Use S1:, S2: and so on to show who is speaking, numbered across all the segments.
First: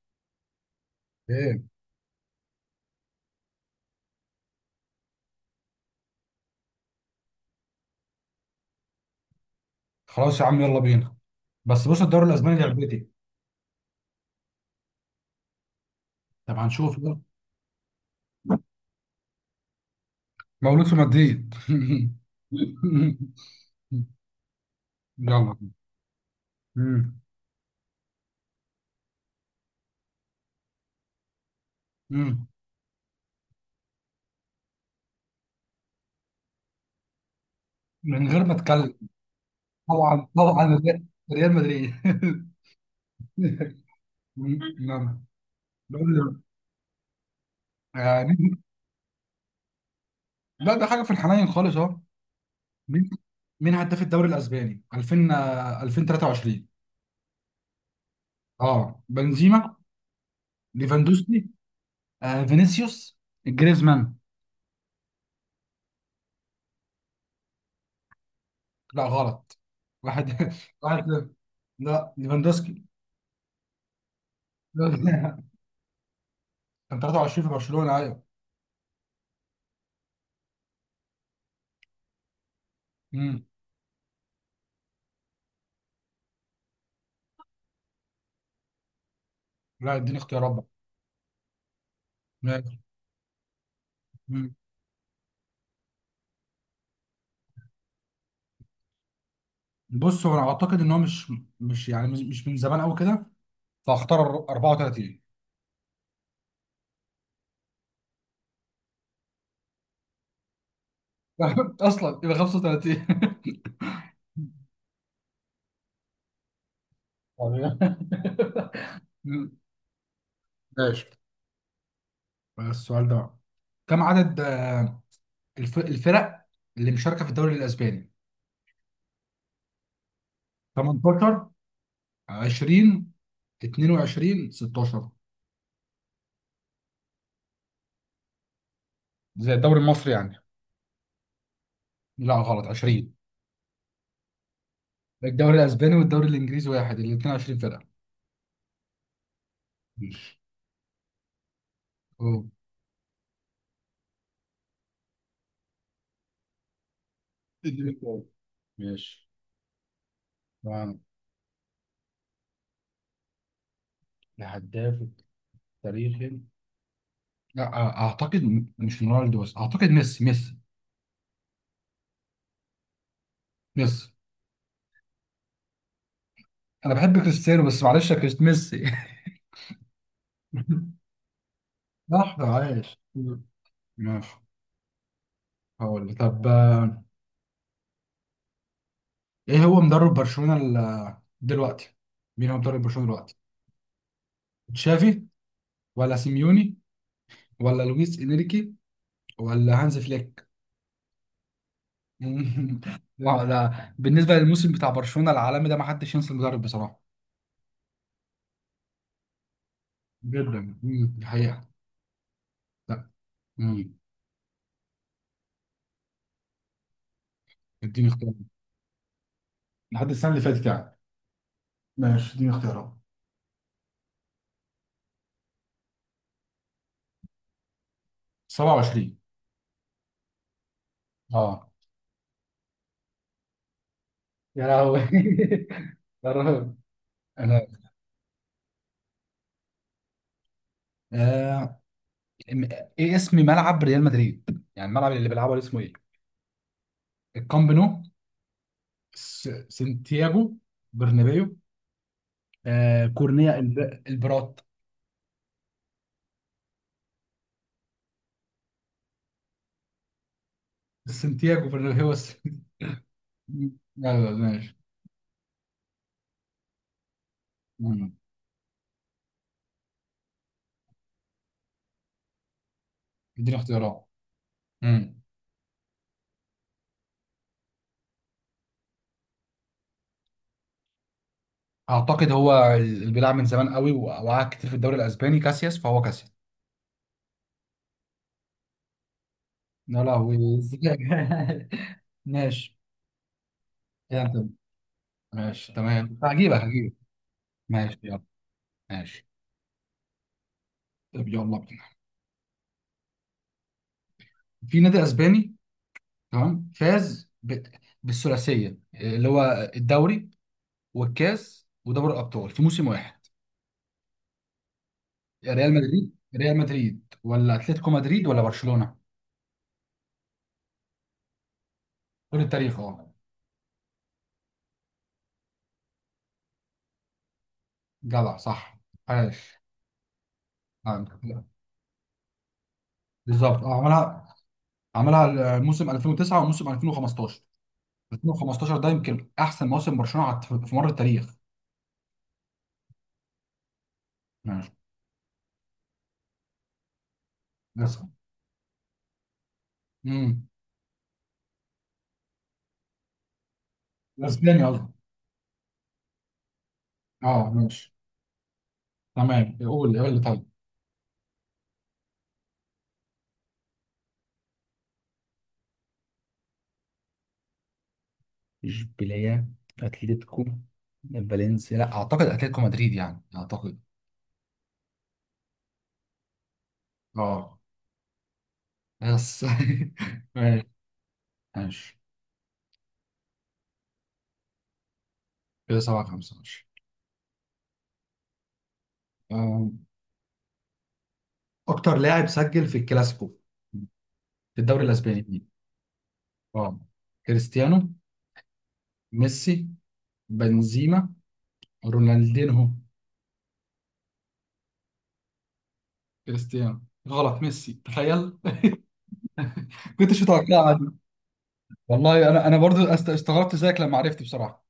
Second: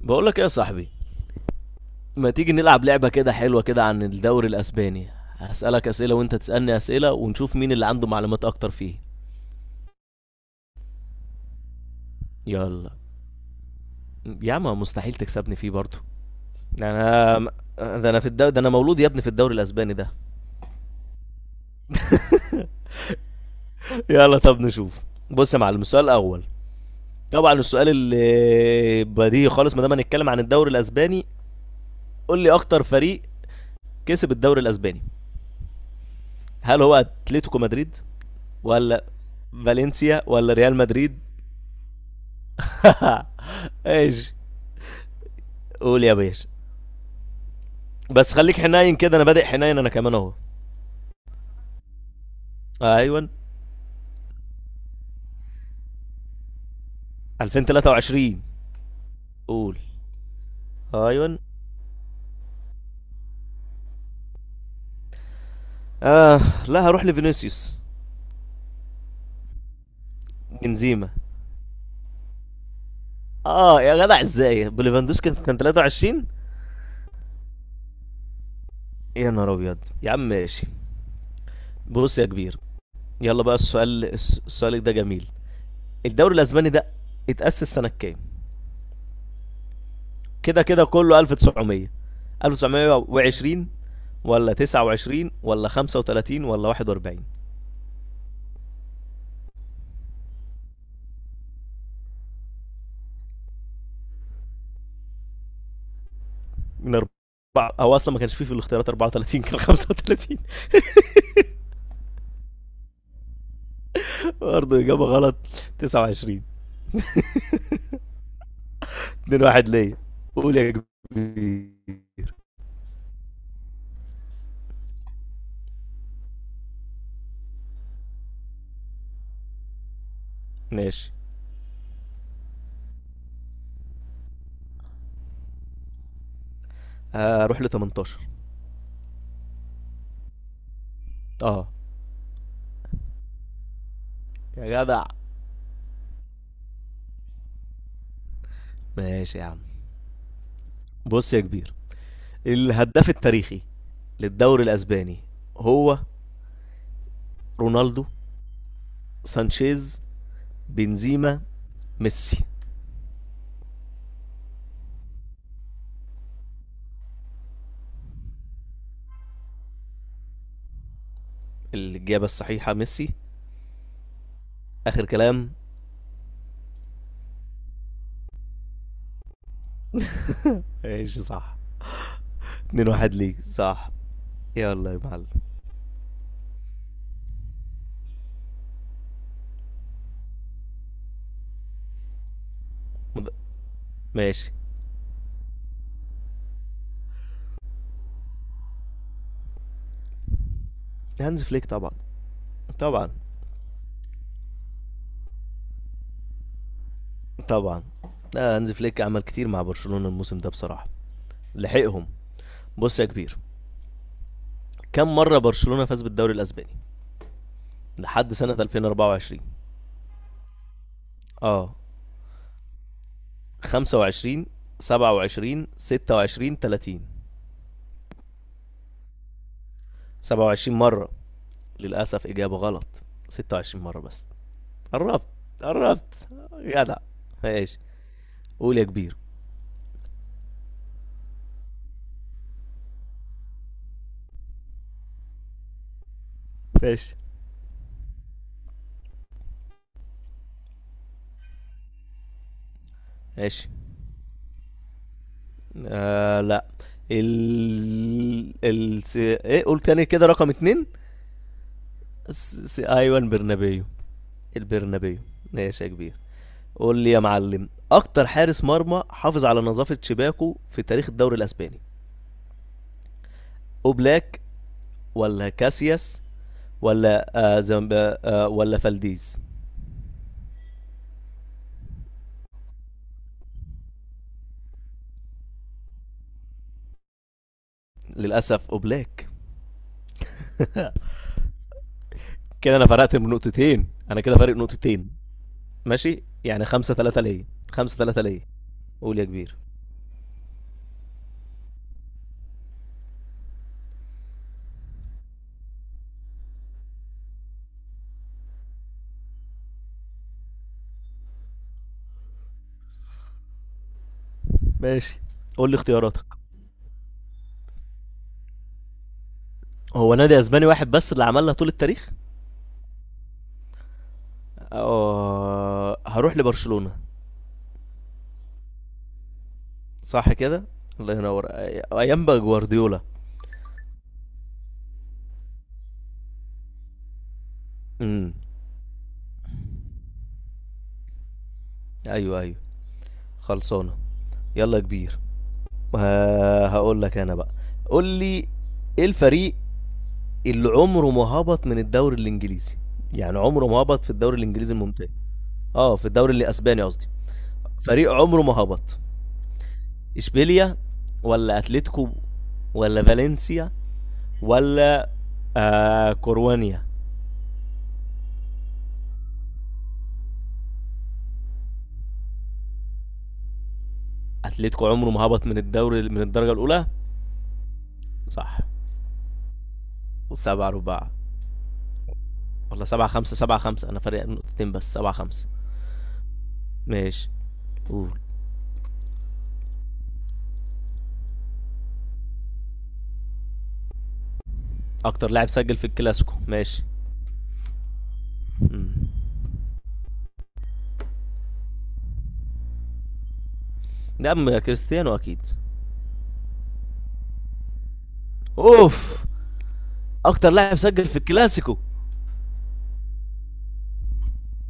S1: بقول لك ايه يا صاحبي؟
S2: ايه،
S1: ما تيجي نلعب لعبة كده حلوة كده عن الدوري الأسباني؟ هسألك أسئلة وأنت تسألني أسئلة ونشوف مين اللي عنده معلومات أكتر فيه.
S2: خلاص يا عم، يلا بينا. بس بص، الدوري الاسباني
S1: يلا
S2: لعبتي.
S1: يا عم مستحيل تكسبني فيه برضه.
S2: طب هنشوف بقى.
S1: أنا، ده أنا في الدوري ده، أنا مولود يا ابني في الدوري الأسباني ده.
S2: مولود في مدريد.
S1: يلا طب نشوف. بص
S2: يلا.
S1: يا معلم، السؤال الأول،
S2: مم.
S1: طبعا السؤال اللي بديهي خالص ما دام هنتكلم عن الدوري الأسباني، قول
S2: مم.
S1: لي أكتر فريق كسب الدوري الأسباني، هل هو أتلتيكو مدريد
S2: من غير ما اتكلم،
S1: ولا فالنسيا
S2: طبعا
S1: ولا ريال
S2: طبعا،
S1: مدريد؟
S2: ريال مدريد.
S1: ايش؟
S2: نعم.
S1: قول يا
S2: دوري-
S1: باشا.
S2: آه،
S1: بس
S2: مين-
S1: خليك حنين كده، انا بادئ حنين انا كمان اهو.
S2: لا، ده حاجه في الحنين خالص اهو. مين
S1: ايوه،
S2: مين هداف الدوري الاسباني 2000 2023؟
S1: 2023.
S2: اه، بنزيما،
S1: قول. ايوه.
S2: ليفاندوسكي، فينيسيوس، جريزمان.
S1: اه لا، هروح لفينيسيوس.
S2: لا غلط. واحد واحد
S1: بنزيما؟
S2: صفر. لا، ليفاندوسكي.
S1: اه يا جدع ازاي؟ بوليفاندوسكي كان 23؟
S2: كان 23 في برشلونة، ايوه.
S1: يا نهار ابيض. يا عم ماشي. بص يا كبير، يلا
S2: امم
S1: بقى السؤال، السؤال ده جميل. الدوري الاسباني ده اتأسس سنة كام؟
S2: لا، اديني اختيارات
S1: كده
S2: بقى.
S1: كده كله 1900،
S2: ماشي.
S1: 1920 ولا
S2: مم.
S1: 29 ولا 35 ولا 41؟
S2: بص، هو انا اعتقد ان هو مش يعني مش من زمان قوي كده، فاختار 34.
S1: من اربعه او اصلا ما كانش فيه في الاختيارات 34، كان 35.
S2: اصلا يبقى 35.
S1: برضه اجابه غلط، 29. 2
S2: مم.
S1: 1 ليا. قول يا
S2: ماشي،
S1: كبير.
S2: السؤال ده بقى. كم عدد الفرق اللي مشاركة في الدوري الاسباني؟
S1: ماشي،
S2: 18، 20، 22، 16،
S1: هروح ل 18.
S2: زي الدوري المصري يعني.
S1: اه
S2: لا غلط، 20.
S1: يا جدع.
S2: الدوري الاسباني والدوري الانجليزي واحد، الاثنين 20 فرقه.
S1: ماشي يا عم.
S2: ماشي.
S1: بص يا كبير،
S2: أوه.
S1: الهداف التاريخي للدوري الاسباني هو
S2: اديني
S1: رونالدو،
S2: سؤال. ماشي،
S1: سانشيز،
S2: تمام.
S1: بنزيما، ميسي؟
S2: الهداف التاريخي. لا اعتقد مش رونالدو، بس اعتقد ميسي، ميسي
S1: الاجابه الصحيحه ميسي،
S2: ميسي
S1: اخر كلام.
S2: انا بحب كريستيانو بس معلش يا كريست، ميسي.
S1: ماشي صح.
S2: صح،
S1: 2
S2: عايش.
S1: 1 ليك صح.
S2: ماشي.
S1: يلا يا معلم.
S2: هقول لك. طب، ايه هو مدرب برشلونة دلوقتي؟ مين هو مدرب برشلونة دلوقتي؟
S1: ماشي.
S2: تشافي، ولا سيميوني، ولا لويس انريكي، ولا هانز فليك.
S1: هانز فليك طبعا. طبعا
S2: لا لا، بالنسبه للموسم بتاع برشلونه العالمي ده ما حدش ينسى المدرب بصراحه.
S1: طبعا. لا هانز فليك عمل كتير مع برشلونة الموسم ده
S2: جدا،
S1: بصراحة،
S2: دي حقيقة.
S1: لحقهم. بص يا
S2: لا.
S1: كبير،
S2: مم.
S1: كم مرة برشلونة فاز بالدوري الأسباني
S2: اديني اختيار.
S1: لحد سنة 2024؟
S2: لحد السنة اللي فاتت يعني.
S1: اه،
S2: ماشي، اديني اختيارات.
S1: 25، 27، 26، 30؟
S2: 27.
S1: 27 مرة.
S2: اه،
S1: للأسف إجابة غلط، 26 مرة بس.
S2: يا لهوي.
S1: قربت. قربت
S2: يا رب.
S1: جدع.
S2: انا
S1: ماشي. قول يا كبير.
S2: آه... م- ايه اسم ملعب ريال مدريد، يعني الملعب اللي بيلعبه ده اسمه ايه؟
S1: ماشي.
S2: الكامب نو، سانتياغو برنابيو، كورنيا،
S1: ماشي.
S2: البرات.
S1: آه لا، ايه، قول تاني كده رقم اتنين.
S2: سانتياغو برنابيو بس.
S1: ايوان
S2: مم،
S1: برنابيو.
S2: لا لا.
S1: البرنابيو. ماشي يا كبير. قول لي يا معلم،
S2: ماشي.
S1: اكتر حارس مرمى حافظ على نظافة شباكه في تاريخ الدوري الاسباني،
S2: اديني اختيارات.
S1: اوبلاك
S2: امم
S1: ولا كاسياس ولا زمب... آه ولا فالديز؟
S2: اعتقد هو اللي بيلعب من زمان قوي وقعد كتير في الدوري الاسباني كاسياس، فهو كاسياس.
S1: للاسف اوبلاك.
S2: لا لا، هو. إزاي؟
S1: كده
S2: ماشي.
S1: انا فرقت من نقطتين، انا
S2: كده انت.
S1: كده فارق نقطتين.
S2: ماشي، تمام،
S1: ماشي
S2: هجيبك
S1: يعني
S2: هجيبك.
S1: خمسة ثلاثة ليا. خمسة
S2: ماشي،
S1: ثلاثة
S2: يلا.
S1: ليا. قول يا
S2: ماشي.
S1: كبير.
S2: طب يلا بينا. في نادي اسباني تمام فاز بالثلاثيه اللي هو الدوري والكاس ودوري الابطال في موسم واحد.
S1: ماشي. قول لي اختياراتك.
S2: ريال مدريد، ولا اتلتيكو مدريد، ولا برشلونه؟
S1: هو نادي اسباني واحد بس اللي عملها طول التاريخ.
S2: قول التاريخ، اه.
S1: هروح لبرشلونة.
S2: جدع، صح، عاش.
S1: صح كده. الله ينور. ايام بقى جوارديولا.
S2: بالظبط، اه، عملها موسم 2009 وموسم 2015.
S1: امم.
S2: ده يمكن احسن موسم برشلونه في مر التاريخ.
S1: ايوه ايوه. خلصانه.
S2: ماشي
S1: يلا يا كبير. هقول لك انا بقى.
S2: بس.
S1: قول لي، ايه الفريق
S2: امم
S1: اللي عمره ما هبط من الدوري الانجليزي؟ يعني عمره ما هبط في الدوري
S2: اسبانيا
S1: الانجليزي
S2: قصدي.
S1: الممتاز. اه في الدوري الاسباني قصدي.
S2: اه، ماشي.
S1: فريق عمره ما هبط،
S2: تمام، قول لي طيب.
S1: اشبيليا ولا اتلتيكو ولا فالنسيا ولا كوروانيا؟
S2: اشبيليه، اتلتيكو، فالنسيا. لا اعتقد اتلتيكو مدريد، يعني اعتقد.
S1: اتلتيكو عمره ما هبط من الدرجه الاولى.
S2: اه،
S1: صح.
S2: بس. ماشي.
S1: سبعة رباع.
S2: ماشي
S1: والله سبعة خمسة. سبعة خمسة، أنا فارق نقطتين بس. سبعة خمسة.
S2: كده، 7 5. ماشي.
S1: ماشي. قول.
S2: آم، اكتر لاعب سجل في الكلاسيكو في الدوري الاسباني
S1: أكتر
S2: مين؟
S1: لاعب سجل في الكلاسيكو؟
S2: اه،
S1: ماشي.
S2: كريستيانو،
S1: مم.
S2: ميسي، بنزيما، رونالدينهو.
S1: ده أم كريستيانو أكيد.
S2: كريستيانو. غلط، ميسي، تخيل.
S1: أوف.
S2: كنتش
S1: أكتر
S2: متوقعها
S1: لاعب
S2: دي.
S1: سجل في الكلاسيكو.
S2: والله انا برضو استغربت زيك لما عرفت بصراحه.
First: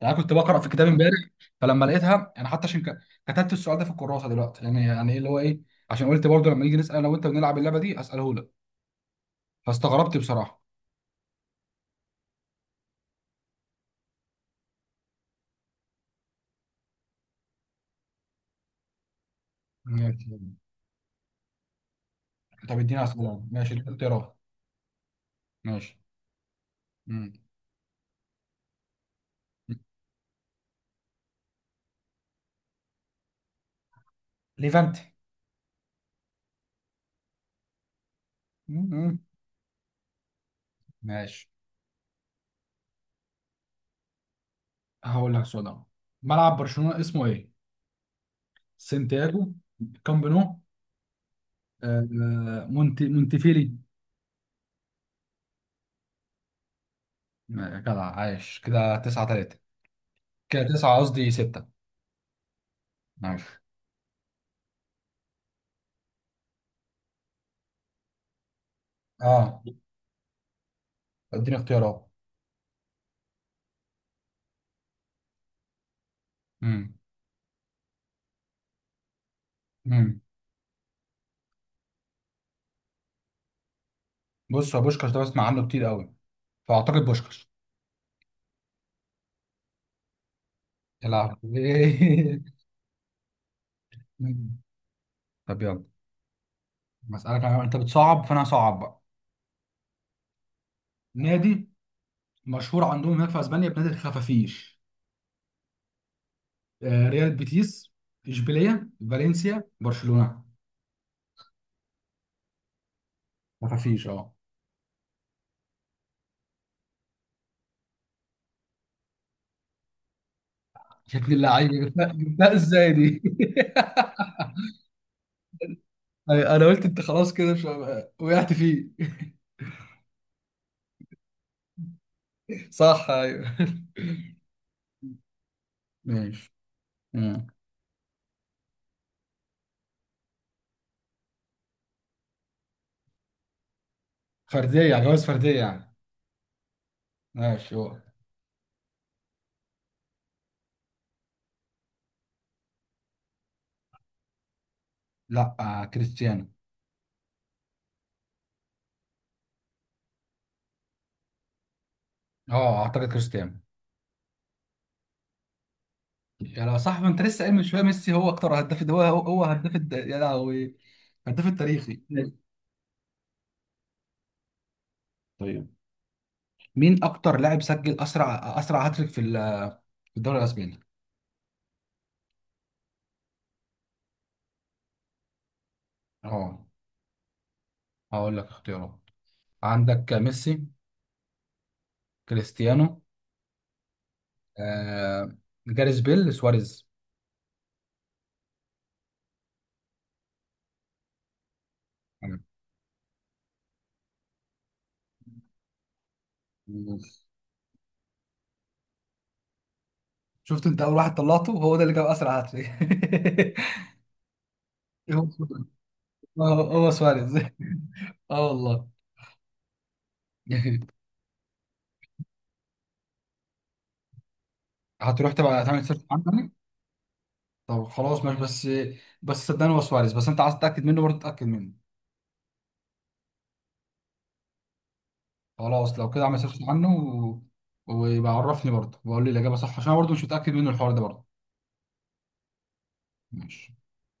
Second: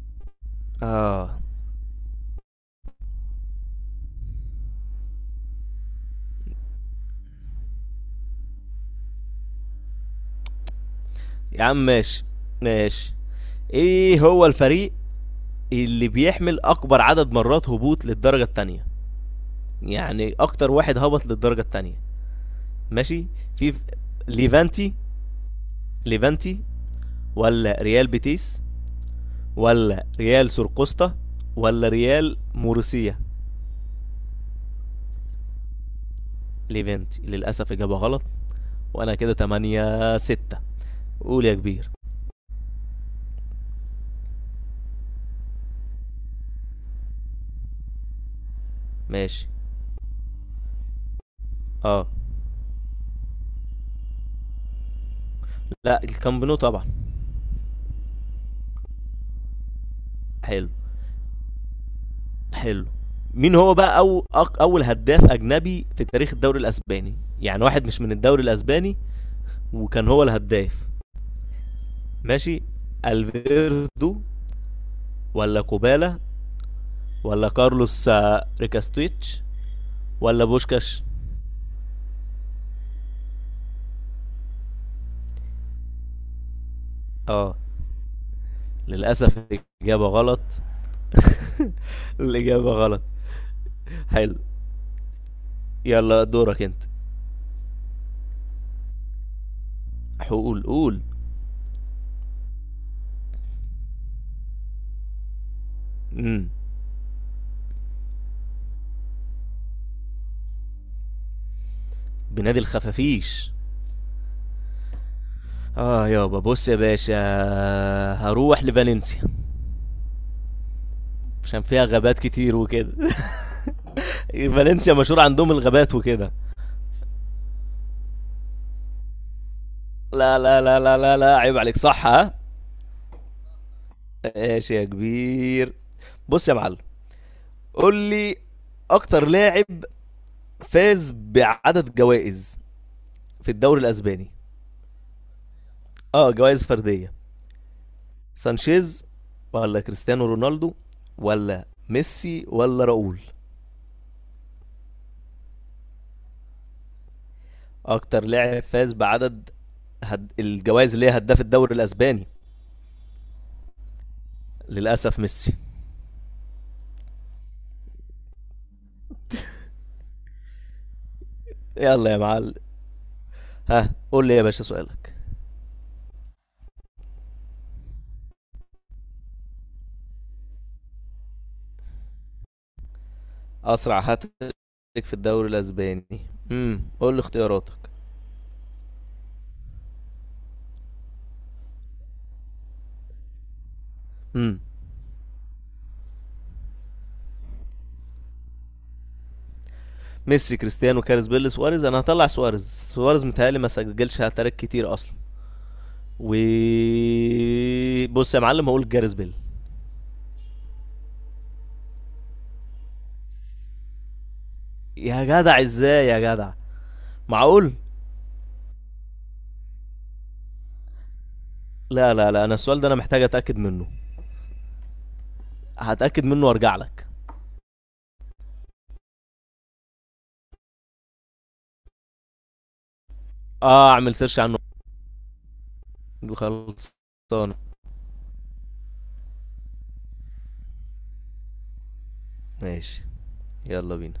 S2: يعني أنا كنت بقرا في كتاب امبارح،
S1: آه.
S2: فلما لقيتها انا حتى عشان كتبت السؤال ده في الكراسه دلوقتي، يعني ايه اللي هو ايه، عشان قلت برضو لما نيجي نسال انا وانت بنلعب اللعبه دي اساله لك. فاستغربت بصراحه.
S1: يا عم ماشي. ماشي. إيه هو الفريق اللي بيحمل أكبر عدد مرات هبوط للدرجة التانية؟ يعني
S2: ماشي.
S1: أكتر واحد هبط للدرجة التانية.
S2: طب اديني
S1: ماشي.
S2: اسئله. ماشي،
S1: في
S2: اديني اختيارات.
S1: ليفانتي،
S2: ماشي.
S1: ليفانتي
S2: مم.
S1: ولا ريال بيتيس ولا ريال سرقسطة ولا ريال مورسية؟
S2: ليفانتي.
S1: ليفانتي للأسف إجابة غلط. وأنا
S2: مم.
S1: كده تمانية ستة. قول
S2: ماشي،
S1: يا كبير.
S2: هقول لك سؤال أهو. ملعب برشلونه اسمه ايه؟ سانتياجو،
S1: ماشي.
S2: كامب نو،
S1: اه
S2: مونت مونتفيلي.
S1: لا، الكامب نو طبعا.
S2: جدع، عايش. كده 9 3. كده
S1: حلو.
S2: 9، قصدي 6.
S1: حلو.
S2: عايش.
S1: مين هو بقى أول هداف أجنبي في تاريخ الدوري الأسباني؟ يعني واحد مش من الدوري الأسباني
S2: اه،
S1: وكان هو الهداف.
S2: اديني اختيارات.
S1: ماشي. الفيردو ولا كوبالا
S2: امم
S1: ولا كارلوس، ريكاستويتش
S2: امم
S1: ولا بوشكاش؟
S2: بص، هو بوشكاش ده بسمع عنه كتير قوي، فاعتقد بوشكاش.
S1: اه للاسف الاجابه غلط.
S2: يا لهوي.
S1: الاجابه غلط. حلو.
S2: طب يلا.
S1: يلا دورك انت.
S2: بسألك انت بتصعب فانا هصعب بقى.
S1: حقول، قول.
S2: نادي مشهور عندهم هناك في اسبانيا بنادي الخفافيش.
S1: امم.
S2: ريال بيتيس، اشبيليه، فالنسيا، برشلونه.
S1: بنادي الخفافيش.
S2: خفافيش، اه.
S1: اه يابا. بص يا باشا، هروح لفالنسيا
S2: شكل
S1: عشان
S2: اللعيبه
S1: فيها
S2: جبتها
S1: غابات
S2: جبتها
S1: كتير
S2: ازاي
S1: وكده.
S2: دي؟
S1: فالنسيا مشهور عندهم الغابات وكده.
S2: أيوة، انا قلت انت خلاص كده مش وقعت فيه.
S1: لا لا لا لا لا لا، عيب عليك. صح؟ ها.
S2: صح، ايوه.
S1: ماشي يا كبير. بص
S2: ماشي.
S1: يا معلم،
S2: مم.
S1: قول لي اكتر لاعب فاز بعدد جوائز في الدوري الاسباني.
S2: فرديه يعني، جواز فرديه يعني.
S1: اه جوائز فرديه.
S2: ماشي، هو.
S1: سانشيز ولا كريستيانو رونالدو ولا ميسي ولا راؤول؟
S2: لا، كريستيانو.
S1: اكتر لاعب فاز بعدد الجوائز اللي هي هداف الدوري الاسباني.
S2: اه، اعتقد كريستيانو.
S1: للاسف ميسي.
S2: يا لو صح! ما انت لسه قايل من شويه ميسي هو اكتر هداف، ده هو هداف يا لهوي، هداف التاريخي،
S1: يلا يا
S2: ماشي.
S1: معلم. ها قول لي يا باشا سؤالك.
S2: طيب، مين اكتر لاعب سجل اسرع هاتريك في في الدوري الاسباني؟
S1: اسرع هاتريك في الدوري الاسباني.
S2: اه.
S1: امم، قول لي اختياراتك.
S2: هقول لك اختيارات. عندك ميسي، كريستيانو،
S1: امم.
S2: آه جاريث بيل، سواريز.
S1: ميسي، كريستيانو، كارز بيل، سواريز. انا هطلع
S2: تمام.
S1: سواريز. سواريز متهيألي ما سجلش هاتريك كتير اصلا، و، بص يا معلم، هقول جاريس بيل.
S2: شفت؟ انت اول واحد طلعته هو ده اللي جاب اسرع هاتريك.
S1: يا
S2: هو
S1: جدع ازاي يا جدع؟
S2: هو سواريز.
S1: معقول؟
S2: اه والله.
S1: لا لا لا، انا السؤال ده انا محتاج اتاكد منه.
S2: هتروح تبقى تعمل سيرش عنه
S1: هتاكد منه
S2: يعني؟
S1: وارجع لك.
S2: طب خلاص، ماشي. بس صدقني، هو سواريز، بس انت عايز تتاكد منه برضه، اتاكد منه.
S1: اه، اعمل سيرش عنه.
S2: خلاص، لو كده اعمل سيرش عنه و...
S1: خلصانه.
S2: ويبقى عرفني برضه وقول لي الاجابه صح، عشان انا برضه مش متاكد منه الحوار ده برضه.
S1: ماشي.
S2: ماشي.
S1: يلا بينا.